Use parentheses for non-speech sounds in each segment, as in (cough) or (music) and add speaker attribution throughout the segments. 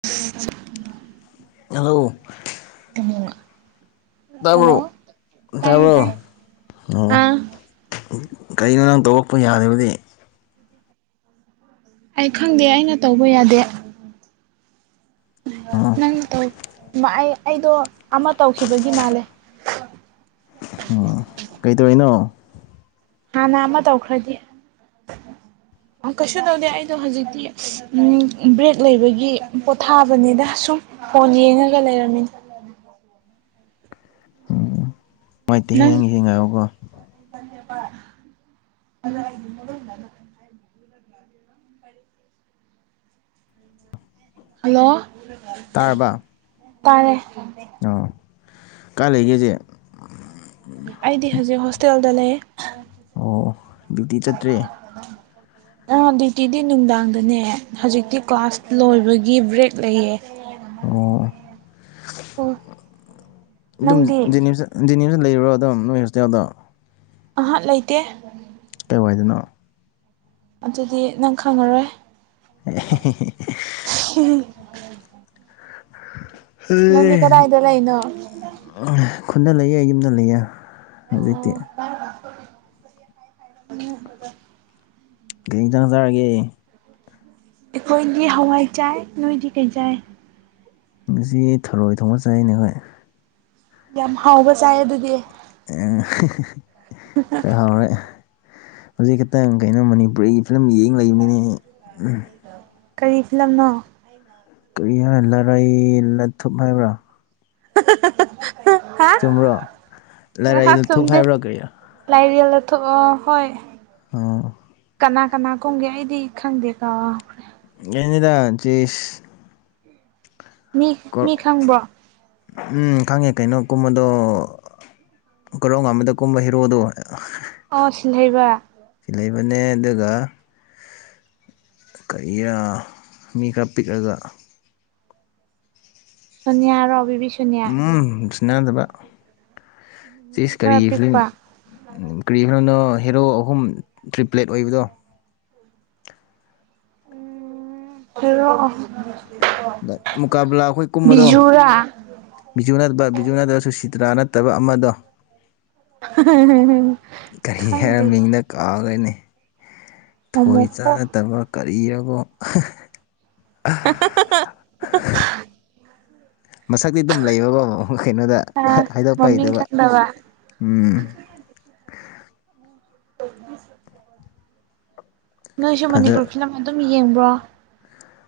Speaker 1: (unintelligible)
Speaker 2: Hello.
Speaker 1: (unintelligible)
Speaker 2: ꯇꯥꯔꯕꯣ
Speaker 1: ꯇꯥꯏꯌꯦ
Speaker 2: ꯇꯥꯔꯕꯣ
Speaker 1: ꯇꯥꯏ
Speaker 2: ꯎꯝ
Speaker 1: ꯑꯥ
Speaker 2: ꯀꯔꯤꯅꯣ ꯅꯪ ꯇꯧꯔꯛꯄ ꯌꯥꯗꯕꯗꯤ
Speaker 1: ꯑꯩ ꯈꯪꯗꯦ ꯑꯩꯅ ꯇꯧꯕ ꯌꯥꯗꯦ꯫
Speaker 2: ꯑꯣ
Speaker 1: ꯅꯪ ꯇꯧ ꯑꯩ ꯑꯩꯗꯣ ꯑꯃ ꯇꯧꯈꯤꯕꯒꯤ ꯃꯥꯜꯂꯦ꯫
Speaker 2: ꯀꯩꯗꯧꯅꯣ꯫
Speaker 1: ꯍꯥꯟꯅ ꯑꯃ ꯇꯧꯈ꯭ꯔꯗꯤ
Speaker 2: (unintelligible)
Speaker 1: ꯀꯩꯁꯨ ꯅꯧꯗꯦ ꯍꯥꯏꯗꯣ ꯍꯧꯖꯤꯛꯇꯤ ꯕ꯭ꯔꯦꯛ ꯂꯩꯕꯒꯤ ꯄꯣꯊꯥꯕꯅꯤꯗ ꯁꯨꯝ ꯐꯣꯟ ꯌꯦꯡꯉꯒ ꯂꯩꯔꯝꯃꯤꯅꯦ꯫ (unintelligible) ꯅꯪ
Speaker 2: (unintelligible)
Speaker 1: (unintelligible) (unintelligible) (unintelligible) ꯍꯜꯂꯣ꯫
Speaker 2: ꯇꯥꯔꯕ꯫
Speaker 1: ꯇꯥꯔꯦ꯫
Speaker 2: ꯑ ꯀꯥꯏ ꯂꯩꯒꯦ ꯍꯧꯖꯤꯛ꯫
Speaker 1: ꯑꯩꯗꯤ ꯍꯧꯖꯤꯛ ꯍꯣꯁꯇꯦꯜꯗ ꯂꯩ
Speaker 2: ꯑꯣ ꯗ꯭ꯌꯨꯇꯤ ꯆꯠꯇ꯭ꯔꯤ
Speaker 1: ꯑ ꯗ꯭ꯌꯨꯇꯤꯗꯤ ꯅꯨꯡꯗꯥꯡꯗꯅꯦ ꯍꯧꯖꯤꯛꯇꯤ ꯀ꯭ꯂꯥꯁ ꯂꯣꯏꯕꯒꯤ ꯕ꯭ꯔꯦꯛ ꯂꯩꯌꯦ꯫
Speaker 2: ꯑꯣ
Speaker 1: ꯑꯣ
Speaker 2: ꯑꯗꯨꯝ
Speaker 1: ꯅꯪꯗꯤ
Speaker 2: ꯖꯦꯅꯤꯝꯁ ꯖꯦꯅꯤꯝꯁꯇ ꯂꯩꯕꯔꯥ ꯑꯗꯨꯝ ꯅꯣꯏ ꯍꯣꯁꯇꯦꯜꯗꯣ꯫
Speaker 1: ꯑꯍꯥꯛ ꯂꯩꯇꯦ꯫
Speaker 2: ꯀꯥꯏꯋꯥꯏꯗꯅꯣ꯫
Speaker 1: ꯑꯗꯨꯗꯤ ꯅꯪ ꯈꯪꯉꯔꯣꯏ꯫
Speaker 2: (unintelligible)
Speaker 1: (unintelligible) ꯅꯪꯗꯤ ꯀꯗꯥꯢꯗ ꯂꯩꯅꯣ꯫
Speaker 2: (unintelligible) ꯈꯨꯗ ꯂꯩꯌꯦ ꯌꯨꯝꯗ ꯂꯩꯌꯦ ꯍꯧꯖꯤꯛꯇꯤ꯫
Speaker 1: (unintelligible) ꯎꯝ
Speaker 2: ꯀꯩ ꯏꯟꯖꯥꯡ ꯆꯥꯒꯦ꯫
Speaker 1: ꯑꯩꯈꯣꯏꯗꯤ ꯍꯋꯥꯏ ꯆꯥꯏ ꯅꯣꯏꯗꯤ ꯀꯩ ꯆꯥꯏ꯫
Speaker 2: ꯉꯁꯤ ꯊꯔꯣꯏ ꯊꯣꯡꯕ ꯆꯩꯅꯦ ꯍꯣꯏ꯫
Speaker 1: ꯌꯥꯝ ꯍꯥꯎꯕ ꯆꯥꯏ ꯑꯗꯨꯗꯤ꯫
Speaker 2: (unintelligible) ꯈꯔ ꯍꯥꯎꯔꯦ ꯍꯧꯖꯤꯛ ꯈꯤꯛꯇꯪ ꯀꯩꯅꯣ ꯃꯅꯤꯄꯨꯔꯤ ꯐꯤꯂꯝ ꯌꯦꯡ ꯂꯩꯕꯅꯤꯅꯦ
Speaker 1: ꯀꯔꯤ ꯐꯤꯂꯝꯅꯣ꯫ (unintelligible)
Speaker 2: ꯀꯩ ꯍꯥꯏ ꯂꯔꯥꯏ ꯂꯊꯨꯞ ꯍꯥꯏꯕ꯭ꯔꯥ꯫
Speaker 1: (unintelligible) ꯍꯥ
Speaker 2: ꯆꯨꯝꯕ꯭ꯔꯣ ꯂꯔꯩ
Speaker 1: ꯉꯥꯏꯍꯥꯛ
Speaker 2: ꯂꯊꯨꯞ
Speaker 1: ꯆꯨꯝꯗꯦ
Speaker 2: ꯍꯥꯏꯕ꯭ꯔꯣ ꯀ꯭ꯔꯤꯔ
Speaker 1: ꯂꯥꯏꯔꯦꯜ ꯂꯥꯊꯨꯞ ꯑ ꯍꯣꯏ
Speaker 2: ꯑꯣ
Speaker 1: ꯀꯅꯥ ꯀꯅꯥ ꯀꯨꯝꯒꯦ ꯑꯩꯗꯤ ꯈꯪꯗꯦ ꯀꯥ
Speaker 2: (unintelligible)
Speaker 1: ꯃꯤ ꯃꯤ ꯈꯪꯕ꯭ꯔꯣ
Speaker 2: ꯎꯝ ꯈꯪꯉꯦ ꯀꯩꯅꯣ ꯀꯨꯝꯕꯗꯣ ꯀꯣꯔꯧ ꯉꯟꯃꯗ ꯀꯨꯝꯕ ꯍꯦꯔꯣꯗꯣ꯫
Speaker 1: ꯑꯣ ꯁꯤꯜꯍꯩꯕ
Speaker 2: ꯁꯤ ꯂꯩꯕꯅꯦ ꯑꯗꯨꯒ ꯀꯔꯤꯔ ꯃꯤ ꯈꯔ ꯄꯤꯛꯑꯒ
Speaker 1: ꯁꯣꯅꯤꯌꯥꯔ ꯕꯤꯚꯤꯁ
Speaker 2: ꯎꯝ ꯁꯤꯅꯥꯗꯕ
Speaker 1: ꯃꯤ
Speaker 2: ꯆꯤꯁ
Speaker 1: ꯈꯔ
Speaker 2: ꯀꯔꯤ ꯐꯤꯂꯤꯝ꯫
Speaker 1: ꯄꯤꯛꯄ
Speaker 2: ꯀꯔꯤ ꯐꯤꯂꯝꯅꯣ ꯍꯦꯔꯣ ꯑꯍꯨꯝ ꯇ꯭ꯔꯤꯄ꯭ꯂꯦꯠ ꯑꯣꯏꯕꯗꯣ꯫
Speaker 1: ꯎꯝ ꯍꯦꯔꯣ
Speaker 2: ꯃꯨꯀꯥꯕꯂꯥ ꯍꯣꯏ ꯀꯨꯝꯕꯗꯣ꯫
Speaker 1: ꯕꯤꯖꯨꯔꯥ
Speaker 2: ꯕꯤꯖꯨ ꯅꯠꯇꯕ ꯕꯤꯖꯨ ꯅꯠꯇ꯭ꯔꯁꯨ ꯁꯤꯇ꯭ꯔꯥ ꯅꯠꯇꯕ ꯑꯃꯗꯣ꯫
Speaker 1: ꯈꯪꯗꯦꯗ
Speaker 2: ꯀꯥꯒ꯭ꯔꯦꯅꯦ ꯊꯣꯏ
Speaker 1: ꯃꯣꯃꯣꯀꯣꯛ
Speaker 2: ꯆꯥꯅꯠꯗꯕ ꯀꯔꯤꯔꯕꯣ
Speaker 1: (unintelligible)
Speaker 2: ꯃꯁꯛꯇꯤ ꯑꯗꯨꯝ ꯂꯩꯕꯕꯣ ꯀꯩꯅꯣꯗ
Speaker 1: ꯑꯥ
Speaker 2: ꯍꯥꯏꯗꯣꯛꯄ
Speaker 1: ꯃꯃꯤꯡ
Speaker 2: ꯍꯩꯇꯕ
Speaker 1: ꯈꯪꯗꯕ
Speaker 2: ꯎꯝ꯫
Speaker 1: (unintelligible) ꯅꯣꯏꯁꯨ ꯃꯅꯤꯄꯨꯔ
Speaker 2: ꯐꯖ
Speaker 1: ꯐꯤꯂꯝ ꯑꯗꯨꯝ ꯌꯦꯡꯕ꯭ꯔꯣ꯫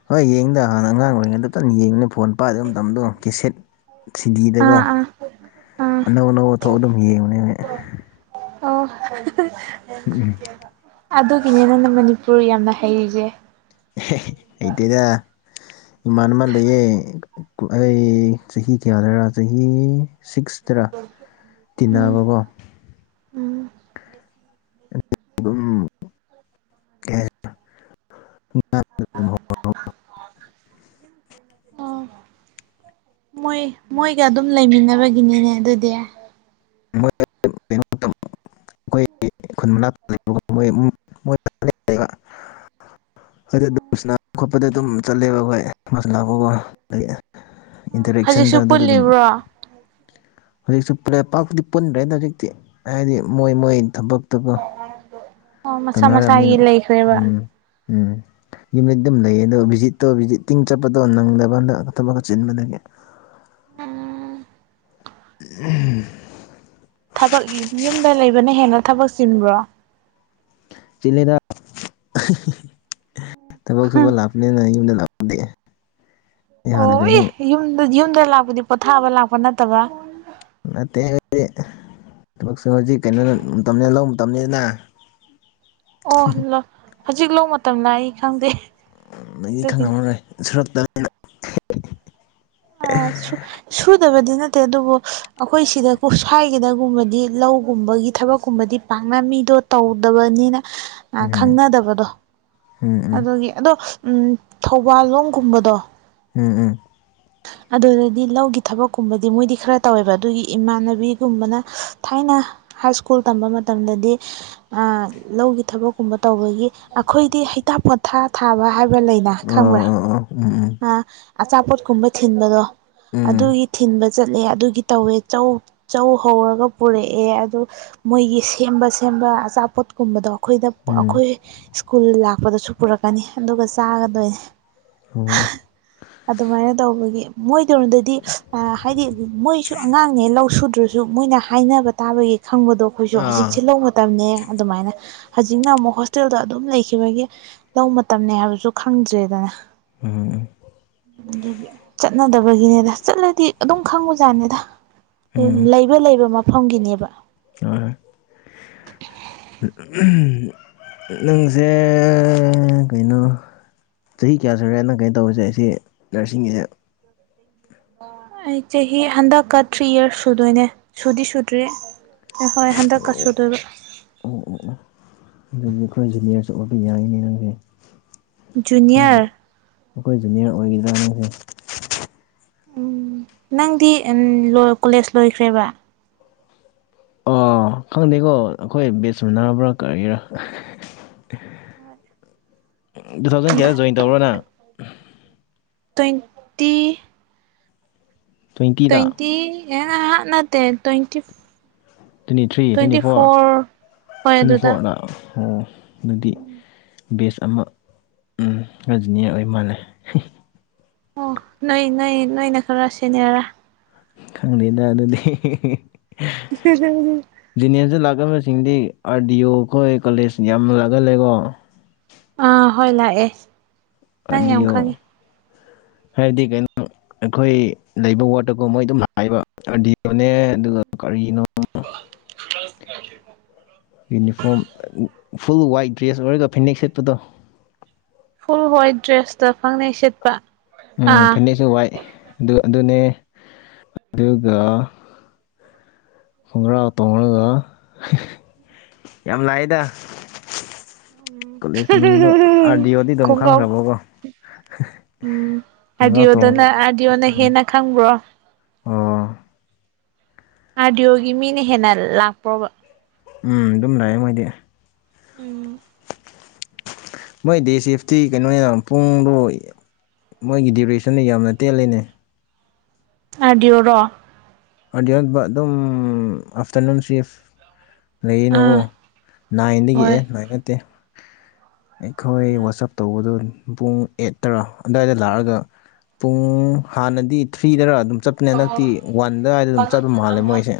Speaker 2: ꯍꯣꯏ ꯌꯦꯡꯗ ꯍꯥꯟꯅ ꯑꯉꯥꯡ ꯑꯣꯏꯔꯤ ꯇꯟ ꯌꯦꯡꯉꯤꯅ ꯐꯣꯟ ꯄꯥꯏꯗꯕ ꯃꯇꯝꯗꯣ ꯀꯦꯁꯦꯠ꯫ ꯇꯤꯕꯤꯗꯒ
Speaker 1: ꯑꯥ ꯑꯥ ꯑꯥ
Speaker 2: ꯑꯅꯧ ꯑꯅꯧꯕ ꯊꯣꯛ ꯑꯗꯨꯝ ꯌꯦꯡꯕꯅꯦ (unintelligible)
Speaker 1: ꯑꯣ
Speaker 2: ꯎꯝ
Speaker 1: ꯑꯗꯨꯒꯤꯅꯤ ꯅꯪꯅ ꯃꯅꯤꯄꯨꯔ ꯌꯥꯝꯅ ꯍꯩꯔꯤꯖꯦ꯫
Speaker 2: ꯍꯩꯇꯦꯗ ꯏꯃꯥꯟꯅꯕ ꯂꯩꯌꯦ ꯑꯩ ꯆꯍꯤ ꯀꯌꯥꯗꯔꯥ ꯆꯍꯤ ꯁꯤꯛꯁꯇꯔ
Speaker 1: ꯎꯝ
Speaker 2: ꯇꯤꯟꯅꯕꯀꯣ꯫
Speaker 1: ꯎꯝ
Speaker 2: ꯗꯨꯝ ꯀꯦ (unintelligible)
Speaker 1: (unintelligible) ꯑꯣ ꯃꯣꯏ ꯃꯣꯏꯒ ꯑꯗꯨꯝ ꯂꯩꯃꯤꯟꯅꯕꯒꯤꯅꯤꯅꯦ ꯑꯗꯨꯗꯤ꯫
Speaker 2: (unintelligible) ꯑꯈꯣꯏꯒꯤ ꯈꯨꯟ ꯃꯅꯥꯛꯇ ꯂꯩꯕ (unintelligible) ꯑꯗꯨ ꯑꯗꯨꯝ ꯃꯁꯅꯥ ꯈꯣꯠꯄꯗ ꯑꯗꯨꯝ ꯆꯠꯂꯦꯕ ꯈꯣꯏ ꯃꯁ ꯂꯥꯛꯄꯀꯣ (unintelligible) ꯏꯟꯇꯔꯦꯛꯁꯟꯗ
Speaker 1: ꯍꯧꯖꯤꯛꯁꯨ
Speaker 2: ꯑꯗꯨꯗ ꯑꯗꯨꯝ
Speaker 1: ꯄꯨꯜꯂꯤꯕ꯭ꯔꯣ
Speaker 2: ꯍꯧꯖꯤꯛꯁꯨ ꯄꯨꯜꯂꯦ ꯄꯥꯛꯄꯨꯗꯤ ꯄꯨꯟꯗ꯭ꯔꯦꯗ ꯍꯧꯖꯤꯛꯇꯤ ꯍꯥꯏꯗꯤ ꯃꯣꯏ ꯃꯣꯏ ꯊꯕꯛ ꯇꯣꯀꯣ
Speaker 1: ꯑꯣ ꯃꯁꯥ
Speaker 2: ꯇꯧꯅꯔꯕꯅꯤꯅ
Speaker 1: ꯃꯁꯥꯒꯤ ꯂꯩꯈ꯭ꯔꯦꯕ
Speaker 2: ꯎꯝ ꯎꯝ ꯌꯨꯝꯗ ꯑꯗꯨꯝ ꯂꯩꯌꯦ ꯑꯗꯣ ꯚꯤꯖꯤꯠꯇꯣ ꯚꯤꯠ ꯇꯤꯡ ꯆꯠꯄꯗꯣ ꯅꯪꯗꯕ ꯍꯟꯗꯛ ꯊꯕꯛ ꯈꯔ ꯆꯤꯟꯕꯗꯒꯤ꯫ ꯎꯝ
Speaker 1: ꯊꯕꯛ ꯌꯨꯝꯗ ꯂꯩꯕꯅ ꯍꯦꯟꯅ ꯊꯕꯛ ꯆꯤꯟꯕ꯭ꯔꯣ꯫
Speaker 2: ꯆꯤꯂꯦꯗ ꯊꯕꯛ ꯁꯨꯕ ꯂꯥꯛꯞꯄꯅꯤꯅ ꯌꯨꯝꯗ ꯂꯥꯛ ꯌꯥꯥꯟꯅ
Speaker 1: ꯑꯣ ꯑꯦ
Speaker 2: ꯀꯩꯅꯦ (unintelligible)
Speaker 1: ꯌꯨꯝꯗ ꯌꯨꯝꯗ ꯂꯥꯛꯄꯗꯤ ꯄꯣꯊꯥꯕ ꯂꯥꯛꯄ ꯅꯠꯇꯕ꯫
Speaker 2: ꯅꯠꯇꯦ ꯑꯩꯗꯤ ꯊꯕꯛꯁꯨ ꯍꯧꯖꯤꯛ ꯀꯩꯅꯣ ꯃꯇꯝꯅꯤꯅ ꯂꯧꯕ ꯃꯇꯝꯅꯤꯅ꯫
Speaker 1: ꯑꯣ ꯍꯧꯖꯤꯛ ꯂꯧ ꯃꯇꯝꯂ ꯑꯩ ꯈꯪꯗꯦ꯫
Speaker 2: ꯅꯪꯗꯤ
Speaker 1: ꯑꯗꯨꯒꯤꯅꯦ
Speaker 2: ꯈꯪꯉꯝꯃꯔꯣꯏ ꯁꯨꯔꯛꯇꯕꯅꯤꯅ꯫
Speaker 1: ꯑ ꯁꯨ ꯁꯨꯗꯕꯗꯤ ꯅꯠꯇꯦ ꯑꯗꯨꯕꯨ ꯑꯩꯈꯣꯏ ꯁꯤꯗ ꯀꯨꯞꯁꯥꯏꯒꯗꯒꯨꯝꯕꯗꯤ ꯂꯧꯒꯨꯝꯕꯒꯤ ꯊꯕꯛꯀꯨꯝꯕꯗꯤ ꯄꯥꯛꯅ ꯃꯤꯗꯣ ꯇꯧꯗꯕꯅꯤꯅ
Speaker 2: (inaudible)
Speaker 1: ꯑ ꯈꯪꯅꯗꯕꯗꯣ
Speaker 2: ꯎꯝ
Speaker 1: ꯑꯗꯨꯒꯤ ꯑꯗꯣ ꯎꯝ ꯊꯧꯕꯥꯜꯂꯣꯡꯒꯨꯝꯕꯗꯣ
Speaker 2: ꯎꯝ ꯎꯝ
Speaker 1: ꯑꯗꯨꯗꯗꯤ ꯂꯧꯒꯤ ꯊꯕꯛꯀꯨꯝꯕꯗꯤ ꯃꯣꯏꯗꯤ ꯈꯔ ꯇꯧꯋꯦꯕ ꯑꯗꯨꯒꯤ ꯏꯃꯥꯟꯅꯕꯤꯒꯨꯝꯕꯅ ꯊꯥꯏꯅ ꯍꯥꯏ ꯏꯁ꯭ꯀꯨꯜ ꯇꯝꯕ ꯃꯇꯝꯗꯗꯤ ꯑꯥ ꯂꯧꯒꯤ ꯊꯕꯛꯀꯨꯝꯕ ꯇꯧꯕꯒꯤ ꯑꯩꯈꯣꯏꯗꯤ ꯍꯩ ꯊꯥ ꯄꯣꯊꯥ ꯊꯥꯕ ꯍꯥꯏꯕ ꯂꯩꯅ
Speaker 2: ꯑꯣ
Speaker 1: ꯈꯪꯕ꯭ꯔꯥ
Speaker 2: ꯑꯣ ꯑꯣ ꯎꯝ ꯎꯝ
Speaker 1: ꯑꯥ ꯑꯆꯥꯄꯣꯠꯀꯨꯝꯕ ꯊꯤꯟꯕꯗꯣ
Speaker 2: ꯎꯝ
Speaker 1: ꯑꯗꯨꯒꯤ ꯊꯤꯟꯕ ꯆꯠꯂꯦ ꯑꯗꯨꯒꯤ ꯇꯧꯋꯦ ꯆꯧ ꯆꯧ ꯍꯧꯔꯒ ꯄꯨꯔꯛꯑꯦ ꯑꯗꯨ ꯃꯣꯏꯒꯤ ꯁꯦꯝꯕ ꯁꯦꯝꯕ ꯑꯆꯥꯄꯣꯠꯀꯨꯝꯕꯗꯣ ꯑꯩꯈꯣꯏꯗ
Speaker 2: ꯎꯝ
Speaker 1: ꯑꯩꯈꯣꯏ ꯏꯁ꯭ꯀꯨꯜ ꯂꯥꯛꯄꯗꯁꯨ ꯄꯨꯔꯛꯀꯅꯤ ꯑꯗꯨꯒ ꯆꯥꯒꯗꯣꯏꯅꯦ
Speaker 2: ꯎꯝ
Speaker 1: ꯑꯗꯨꯃꯥꯏꯅ ꯇꯧꯕꯒꯤ ꯃꯣꯏꯑꯗꫭꯝꯗꯗꯤ ꯍꯥꯏꯗꯤ ꯃꯣꯏꯁꯨ ꯑꯉꯥꯡꯅꯦ ꯂꯧ ꯁꯨꯗ꯭ꯔꯁꯨ ꯁꯨ ꯃꯣꯏꯅ ꯍꯥꯏꯅꯕ ꯇꯥꯕꯒꯤ ꯈꯪꯕꯗꯣ ꯑꯩꯈꯣꯏꯁꯨ ꯍꯧꯖꯤꯛꯁꯦ
Speaker 2: ꯑꯥ
Speaker 1: ꯂꯧ ꯃꯇꯝꯅꯦ ꯑꯗꯨꯃꯥꯏꯅ ꯍꯧꯖꯤꯛꯅ ꯑꯃꯨꯛ ꯍꯣꯁꯇꯦꯜꯗꯣ ꯑꯗꯨꯝ ꯂꯩꯈꯤꯕꯒꯤ ꯂꯧ ꯃꯇꯝꯅꯤꯅꯦ ꯍꯥꯏꯕꯁꯨ ꯈꯪꯗ꯭ꯔꯦꯗꯅ
Speaker 2: ꯎꯝ
Speaker 1: ꯑꯗꯨꯒꯤ ꯆꯠꯅꯗꯕꯒꯤꯅꯦꯗ ꯆꯠꯂꯗꯤ ꯑꯗꯨꯝ ꯈꯪꯉꯨꯖꯥꯠꯅꯦꯗ ꯎꯝ ꯂꯩꯕ ꯂꯩꯕ ꯃꯐꯝꯒꯤꯅꯦꯕ
Speaker 2: ꯑꯥ (unintelligible) ꯎꯝ ꯅꯪꯁꯦ ꯀꯩꯅꯣ ꯆꯍꯤ ꯀꯌꯥ ꯁꯨꯔꯦꯅ ꯀꯩꯅꯣ ꯇꯧꯕꯁꯦ ꯑꯩꯁꯤ ꯅꯔꯁꯤꯡꯒꯤꯁꯦ
Speaker 1: (inaudible) ꯑꯩ ꯆꯍꯤ ꯍꯟꯗꯛꯀ ꯊ꯭ꯔꯤ ꯏꯌꯔꯁ ꯁꯨꯗꯣꯏꯅꯦ ꯁꯨꯗꯤ ꯁꯨꯗ꯭ꯔꯤ ꯍꯣꯌ ꯍꯣꯏ ꯍꯟꯗꯛꯀꯁꯨꯗꯨꯏꯕ
Speaker 2: ꯑꯣ ꯑꯣ ꯑꯗꯨꯗꯒꯤ ꯑꯩꯈꯣꯏ ꯖꯨꯅꯤꯌꯔꯁꯨ ꯑꯣꯏꯕ ꯌꯥꯏꯅꯤ ꯅꯪꯁꯦ ꯈꯪꯗꯦ
Speaker 1: ꯖꯨꯅꯤꯌꯔ
Speaker 2: ꯑꯩꯈꯣꯏ ꯖꯨꯅꯤꯌꯔ ꯑꯣꯏꯒꯗ꯭ꯔꯥ ꯅꯁꯦ
Speaker 1: ꯎꯝ ꯅꯪꯗꯤ ꯀꯣꯂꯦꯖ ꯂꯣꯏꯈ꯭ꯔꯦꯕ
Speaker 2: ꯑꯣ ꯈꯪꯗꯦꯀꯣ ꯑꯩꯈꯣꯏ ꯕꯦꯠꯁ ꯃꯨꯟꯅꯔꯕ꯭ꯔꯥ ꯀꯛꯒꯤꯔꯥ
Speaker 1: ꯍꯣꯏ
Speaker 2: ꯇꯨ ꯊꯥꯎꯖꯟ ꯀꯨꯗ ꯖꯣꯏꯟ ꯇꯧꯔꯅ
Speaker 1: ꯑꯣ ꯇ꯭ꯋꯦꯟꯇꯤ
Speaker 2: ꯇ꯭ꯋꯦꯟꯇꯤꯗ
Speaker 1: ꯇ꯭ꯋꯦꯟꯇꯤ ꯑꯥ ꯅꯠꯇꯦ twenty
Speaker 2: twenty three twenty four
Speaker 1: ꯍꯣꯏ
Speaker 2: ꯇ꯭ꯋꯦꯟꯇꯤ
Speaker 1: ꯑꯗꯨꯗ
Speaker 2: ꯐꯣꯔꯗ ꯑꯣ ꯑꯗꯨꯗꯤ ꯕꯦꯁ ꯑꯃ ꯔꯖꯤꯅꯤꯌꯥꯔ ꯑꯣꯏ ꯃꯥꯥꯟꯅꯩ
Speaker 1: ꯑꯣ ꯅꯣꯏ ꯅꯣꯏ ꯅꯣꯏꯅ ꯈꯔ ꯁꯤꯅꯦꯔꯥ
Speaker 2: ꯈꯪꯗꯦꯗ ꯑꯗꯨꯗꯤ
Speaker 1: ꯍꯝ
Speaker 2: ꯖꯨꯅꯤꯌꯝꯁꯇ ꯂꯥꯛꯀꯗꯕꯁꯤꯡꯗꯤ ꯑꯥꯔ ꯗꯤ ꯑꯣ ꯑꯩꯈꯣꯏ ꯀꯣꯂꯦꯖ ꯌꯥꯝꯅ ꯂꯥꯛꯀꯜꯂꯀꯣ
Speaker 1: ꯑꯥ ꯍꯣꯏ ꯂꯥꯛꯑꯦ ꯅꯪ ꯌꯥꯝ
Speaker 2: ꯑꯗꯨꯑꯣ
Speaker 1: ꯈꯪꯉꯤ
Speaker 2: ꯍꯥꯏꯗꯤ ꯀꯩꯅꯣ ꯑꯩꯈꯣꯏ ꯂꯩꯕ ꯋꯥꯠꯇꯀꯣ ꯃꯣꯏ ꯑꯗꯨꯝ ꯍꯥꯏꯕ ꯑꯗꯤꯅꯦ ꯑꯗꯨꯒ ꯀꯔꯤꯅꯣ ꯌꯨꯅꯤꯐꯣꯝ ꯐꯨꯜ ꯋꯥꯏꯠ ꯗ꯭ꯔꯦꯁ ꯑꯣꯏꯔꯒ ꯐꯅꯦꯛ ꯁꯦꯠꯄꯗꯣ
Speaker 1: ꯐꯨꯜ ꯍ꯭ꯋꯥꯏꯠ ꯗ꯭ꯔꯦꯁꯇ ꯐꯪꯅꯩ ꯁꯦꯠꯄ
Speaker 2: ꯎ
Speaker 1: ꯑꯥ
Speaker 2: ꯐꯤꯅꯤꯦꯛꯁꯨ ꯋꯥꯏ ꯑꯗꯨ ꯑꯗꯨꯅꯦ ꯑꯗꯨꯒ ꯈꯣꯡꯒ꯭ꯔꯥꯎ ꯇꯣꯡꯉꯒ ꯌꯥꯝ ꯂꯥꯛꯑꯦꯗ ꯃꯤꯡꯗꯣ ꯑꯥꯔ ꯗꯤ ꯑꯣꯗꯤ ꯑꯗꯨꯝ
Speaker 1: ꯀꯒꯥꯥꯎ
Speaker 2: ꯈꯪꯈ꯭ꯔꯕꯀꯣ
Speaker 1: ꯎꯝ
Speaker 2: ꯈꯣꯡꯒ꯭ꯔꯥꯎ
Speaker 1: ꯑꯥꯗꯤꯑꯣꯗꯅ
Speaker 2: ꯇꯣꯡꯔꯒ
Speaker 1: ꯑꯥꯗꯤꯑꯣꯅ ꯍꯦꯟꯅ ꯈꯪꯕ꯭ꯔꯣ
Speaker 2: ꯎꯥ
Speaker 1: ꯑꯥꯔꯗꯤ ꯑꯣꯒꯤ ꯃꯤꯅ ꯍꯦꯟꯅ ꯂꯥꯛꯄ꯭ꯔꯣꯕ
Speaker 2: ꯎꯝ ꯑꯗꯨꯝ ꯂꯥꯛꯑꯦ ꯃꯣꯏꯗꯤ
Speaker 1: ꯎꯝ
Speaker 2: ꯃꯣꯏ ꯗꯦ ꯁꯤꯦꯐꯇꯤ ꯀꯩꯅꯣꯅꯦꯅ ꯄꯨꯡꯗꯣ ꯃꯣꯏꯒꯤ ꯗꯗꯤꯌꯔꯦꯁꯟꯗꯣ ꯌꯥꯝꯅ ꯇꯦꯜꯜꯂꯤꯅꯦ
Speaker 1: ꯑꯗꯤꯌꯑꯣꯔꯣ
Speaker 2: ꯑꯗꯤꯌꯟꯕ ꯑꯗꯨꯝ ꯑꯥꯐꯇꯔꯅꯨꯟ ꯁꯤꯐ ꯂꯩꯌꯦ ꯅꯕꯣ
Speaker 1: ꯑꯥ
Speaker 2: ꯅꯥꯏꯟꯗꯒꯤꯛ
Speaker 1: ꯍꯣꯏ
Speaker 2: ꯑꯦ ꯉꯥꯏꯟ ꯅꯠꯇꯦ ꯑꯩꯈꯣꯏ ꯋꯥꯆꯞ ꯇꯧꯕꯗꯨꯣ ꯄꯨꯡ ꯑꯦꯠ ꯇꯔꯥ ꯑꯗꯨꯋꯥꯏꯗ ꯂꯥꯛꯑꯒ ꯄꯨꯡ ꯍꯥꯟꯅꯗꯤ ꯊ꯭ꯔꯤꯗꯔ ꯑꯗꯨꯝ ꯆꯠꯄꯅꯦ ꯍꯟꯗꯛꯇꯤ ꯋꯥꯟꯗꯋꯥꯏꯗ ꯑꯗꯨꯝ ꯆꯠꯄ ꯃꯥꯜꯂꯦ ꯃꯣꯏꯁꯦ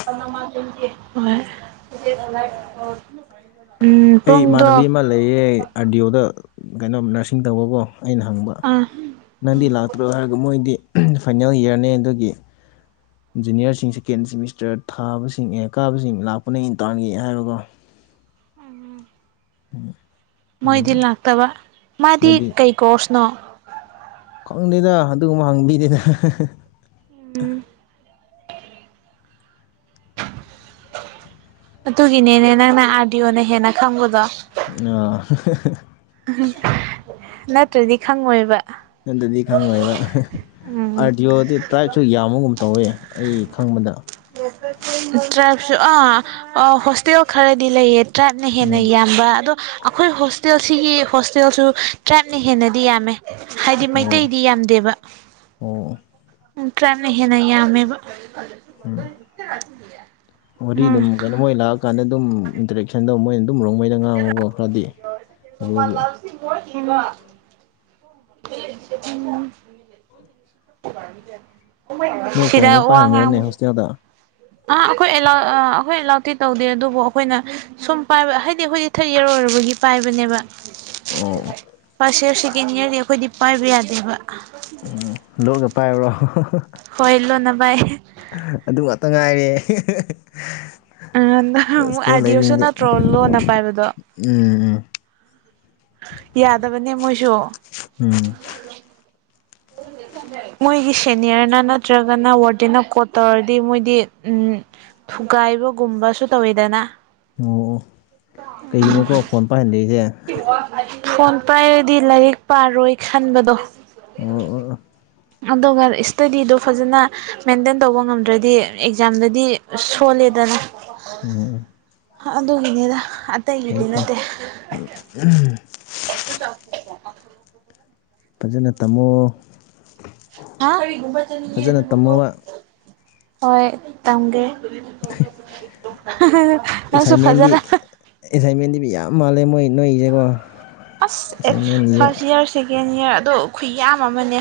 Speaker 1: (inaudible)
Speaker 2: ꯑꯩ
Speaker 1: ꯄꯨꯡꯗꯣ
Speaker 2: ꯏꯃꯥꯟꯅꯕꯤ ꯑꯃ ꯂꯩꯌꯦ ꯑꯥꯔ ꯗꯤ ꯑꯣꯗ ꯀꯩꯅꯣꯝ ꯅꯔꯁꯤꯡ ꯇꯧꯕꯀꯣ ꯑꯩꯅ ꯍꯪꯕ
Speaker 1: ꯑꯥ
Speaker 2: ꯅꯪꯗꯤ ꯂꯥꯛꯇ꯭ꯔꯣ ꯍꯥꯏꯔꯒ ꯃꯣꯏꯗꯤ ꯐꯥꯏꯅꯦꯜ ꯏꯌꯥꯔꯅꯦ ꯑꯗꯨꯒꯤ ꯏꯟꯖꯤꯨꯅꯤꯌꯥꯔꯁꯤꯡ ꯁꯦꯀꯦꯟ ꯁꯦꯃꯤꯁꯇꯔ ꯊꯥꯕꯁꯤꯡ ꯑꯦ ꯀꯥꯕꯁꯤꯡ ꯂꯥꯛꯄꯅ ꯏꯟꯇꯥꯔꯟꯒꯤ ꯍꯥꯏꯕꯀꯣ
Speaker 1: ꯑ
Speaker 2: ꯎ
Speaker 1: ꯃꯣꯏꯗꯤ ꯂꯥꯛꯇꯕ ꯃꯥꯗꯤ
Speaker 2: ꯃꯣꯏꯗꯤ
Speaker 1: ꯀꯩ ꯀꯣꯔꯁꯅꯣ
Speaker 2: ꯈꯪꯗꯦꯗ ꯑꯗꯨꯒꯨꯝꯕ ꯍꯪ ꯃꯤꯅꯤꯅ
Speaker 1: ꯎꯝ ꯑꯗꯨꯒꯤꯅꯦꯅꯦ ꯅꯪꯅ ꯑꯥꯔꯗꯤꯑꯣꯅ ꯍꯦꯟꯅ ꯈꯪꯕꯗꯣ
Speaker 2: ꯑ
Speaker 1: ꯅꯠꯇ꯭ꯔꯗꯤ ꯈꯪꯉꯣꯏꯕ
Speaker 2: ꯑꯗꯨ ꯑꯗꯨꯗꯤ ꯈꯪꯦꯕ
Speaker 1: ꯎꯝ
Speaker 2: ꯑꯥꯔꯗꯤꯌꯑꯣꯗꯤ ꯇ꯭ꯔꯥꯏꯞꯁꯨ ꯌꯥꯝꯕꯒꯨꯝ ꯇꯧꯋꯦ ꯑꯩ ꯈꯪꯕꯗ
Speaker 1: ꯇ꯭ꯔꯥꯁꯨ ꯑꯥ ꯑ ꯍꯣꯁꯇꯦꯜ ꯈꯔꯗꯤ ꯂꯩꯌꯦ ꯇ꯭ꯔꯥꯏꯞꯅ ꯍꯦꯟꯅ
Speaker 2: ꯎꯝ
Speaker 1: ꯌꯥꯝꯕ ꯑꯗꯣ ꯑꯩꯈꯣꯏ ꯍꯣꯁꯇꯦꯜ ꯁꯤꯒꯤ ꯍꯣꯁꯇꯦꯜꯁꯨ ꯇ꯭ꯔꯥꯏꯞꯅ ꯍꯦꯟꯅꯗꯤ ꯌꯥꯝꯃꯦ ꯍꯥꯏꯗꯤ
Speaker 2: ꯑꯣ
Speaker 1: ꯃꯩꯇꯩꯗꯤ ꯌꯥꯝꯗꯦꯕ
Speaker 2: ꯑꯣ
Speaker 1: ꯀꯝ ꯍꯦꯅꯃꯦ
Speaker 2: ꯎꯝ ꯋꯥꯔꯤ ꯑꯗꯨꯝ ꯀꯩꯅꯣ ꯃꯣꯏ ꯂꯥꯛꯑꯀꯥꯟꯗ ꯑꯗꯨꯝ ꯏꯟꯇꯔꯦꯛꯁꯟꯗꯣ ꯃꯣꯏ ꯑꯗꯨꯝꯕꯧꯉꯩꯅ ꯉꯥꯡꯉꯨꯒꯣ ꯈꯔꯗꯤ ꯑꯗꯨꯒꯤ
Speaker 1: (inaudible)
Speaker 2: ꯅꯣꯏ
Speaker 1: ꯁꯤꯗ
Speaker 2: ꯐꯣꯟꯒꯨꯝꯕ
Speaker 1: ꯋꯥ ꯉꯥꯡ
Speaker 2: ꯄꯥꯏꯔꯝꯕ꯭ꯔꯅꯦ ꯍꯣꯁꯇꯦꯜꯗ
Speaker 1: ꯑ ꯑꯩꯈꯣꯏ ꯑꯦꯂꯥꯎ ꯑ ꯑꯩꯈꯣꯏ ꯑꯦꯂꯥꯎꯗꯤꯤ ꯇꯧꯗꯦ ꯑꯗꯨꯕꯨ ꯑꯩꯈꯣꯏꯅ ꯁꯨꯝ ꯄꯥꯏꯕ ꯍꯥꯏꯗꯤ ꯑꯩꯈꯣꯏꯗꯤ ꯊꯔꯠ ꯏꯔ ꯑꯣꯏꯔꯕꯗꯤ ꯄꯥꯏꯕꯅꯦꯕ
Speaker 2: ꯑꯣ
Speaker 1: ꯐꯥꯔꯁ ꯏꯌꯥꯔ ꯁꯦꯀꯦꯟ ꯏꯌꯥꯔꯗꯤ ꯑꯩꯈꯣꯏꯗꯤ ꯄꯥꯏꯕ ꯌꯥꯗꯦꯕ
Speaker 2: ꯎꯝ ꯂꯠꯒ ꯄꯥꯏꯔꯨꯔꯣ
Speaker 1: ꯍꯣꯏꯂꯣ ꯅꯚꯥꯏ
Speaker 2: ꯑꯗꯨ ꯉꯥꯛꯇ ꯉꯥꯏꯔꯦ
Speaker 1: ꯑ ꯑꯃꯨꯛ
Speaker 2: ꯍꯣꯁꯇꯦꯜ
Speaker 1: ꯑꯥꯗꯤꯑꯣꯁꯨ ꯅꯠꯇ꯭ꯔꯣ ꯂꯣꯟꯅ ꯄꯥꯏꯕꯗꯣ
Speaker 2: ꯎꯝ ꯎꯝ
Speaker 1: ꯌꯥꯗꯕꯅꯦ ꯃꯣꯏꯁꯨ
Speaker 2: ꯎꯝ ꯎꯝ (inaudible)
Speaker 1: ꯃꯣꯏꯒꯤ ꯁꯦꯅꯤꯌꯔꯅ ꯅꯠꯇ꯭ꯔꯒꯅ ꯋꯥꯔꯗꯦꯟꯅ ꯀꯣꯠ ꯇꯧꯔꯗꯤ ꯃꯣꯏꯗꯤ ꯊꯨꯒꯥꯏꯕꯒꯨꯝꯕꯁꯨ ꯇꯧꯋꯤꯗꯅ
Speaker 2: ꯑꯣ ꯑꯣ ꯀꯩꯒꯤꯅꯤꯀꯣ ꯐꯣꯟ ꯄꯥꯏꯍꯟꯗꯔꯤꯁꯦ
Speaker 1: ꯐꯣꯟ ꯄꯥꯏꯔꯗꯤ ꯂꯥꯏꯔꯤꯛ ꯄꯥꯔꯣꯏ ꯈꯟꯕꯗꯣ
Speaker 2: ꯑꯣ
Speaker 1: ꯑꯗꯨꯒ ꯏꯁꯇꯗꯤꯗꯣ ꯐꯖꯅ ꯃꯦꯟꯇꯦꯟ ꯇꯧꯕ ꯉꯝꯗ꯭ꯔꯗꯤ ꯑꯦꯛꯖꯥꯝꯗꯗꯤ ꯁꯣꯜꯂꯦꯗꯅ
Speaker 2: ꯎꯝ ꯎꯝ
Speaker 1: ꯑꯗꯨꯒꯤꯅꯦꯗ ꯑꯇꯩꯒꯤꯗꯤ ꯅꯠꯇꯦ
Speaker 2: ꯎꯝ
Speaker 1: (unintelligible)
Speaker 2: ꯐꯖꯅ ꯇꯝꯃꯣ
Speaker 1: ꯍꯥ ꯆ
Speaker 2: ꯐꯖꯅ
Speaker 1: ꯑꯗꯨ ꯂ
Speaker 2: ꯇꯝꯃꯣꯕ
Speaker 1: ꯍꯣꯏ ꯇꯝꯒꯦ ꯅꯪꯁꯨ
Speaker 2: ꯑꯦꯁꯥꯏꯟꯃꯦꯟꯗꯤ
Speaker 1: ꯐꯖꯅ
Speaker 2: ꯑꯦꯁꯥꯏꯟꯃꯦꯟꯗꯤꯗꯤ ꯌꯥꯝ ꯃꯥꯜꯂꯦ ꯃꯣꯏ ꯅꯣꯏꯁꯦꯀꯣ
Speaker 1: ꯑꯁ ꯑꯦ ꯐꯥꯔꯁ ꯏꯌꯥꯔ ꯁꯦꯀꯦꯟ ꯏꯌꯥꯔ ꯑꯗꯣ ꯈꯨ ꯌꯥꯝ ꯑꯃꯅꯦ